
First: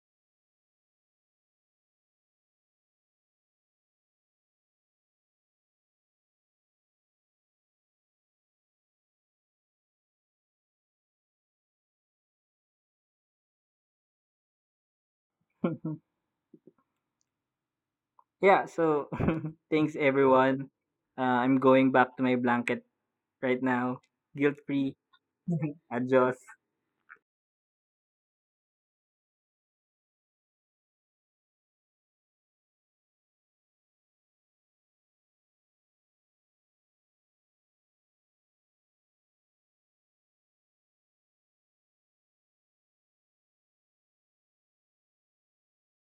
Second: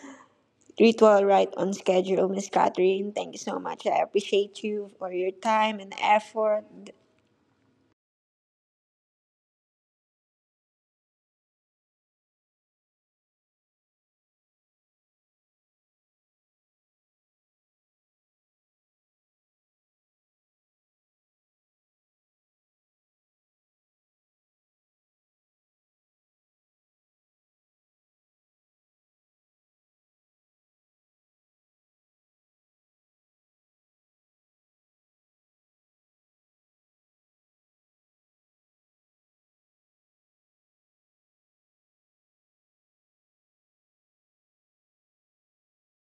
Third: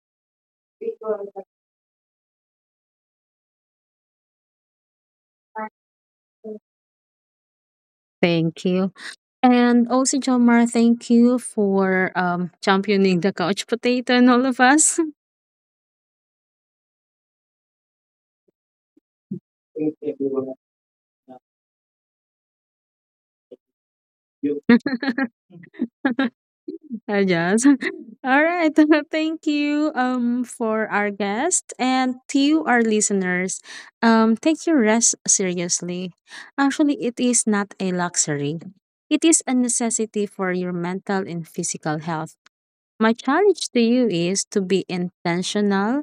B: ritual right on schedule, Miss Catherine. Thank you so much. I appreciate you for your time and effort.
A: Thank you. And also, Jomar, thank you for championing the couch potato and all of us.
C: *laughs* Yeah, so *laughs* thanks everyone. I'm going back to my blanket right now. Guilt free.
A: *laughs*
C: *laughs* Adios.
A: Yes. *laughs* All right. *laughs* Thank you for our guest and to you, our listeners. Take your rest seriously. Actually, it is not a luxury. It is a necessity for your mental and physical health. My challenge to you is to be intentional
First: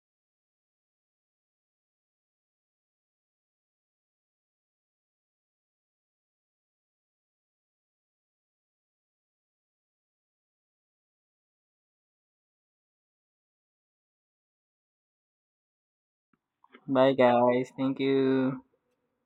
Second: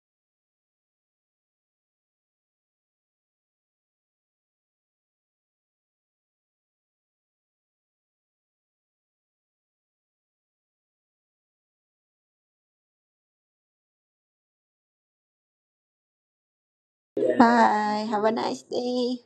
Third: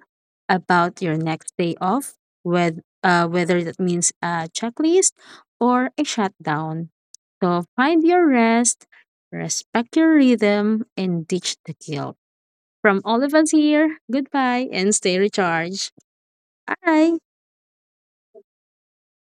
A: about your next day off, with whether that means a checklist or a shutdown. So find your rest, respect your rhythm, and ditch the guilt. From all of us here, goodbye and stay recharged.
C: Bye,
A: Bye.
C: guys. Thank
B: Bye. Have a
C: you.
B: nice day.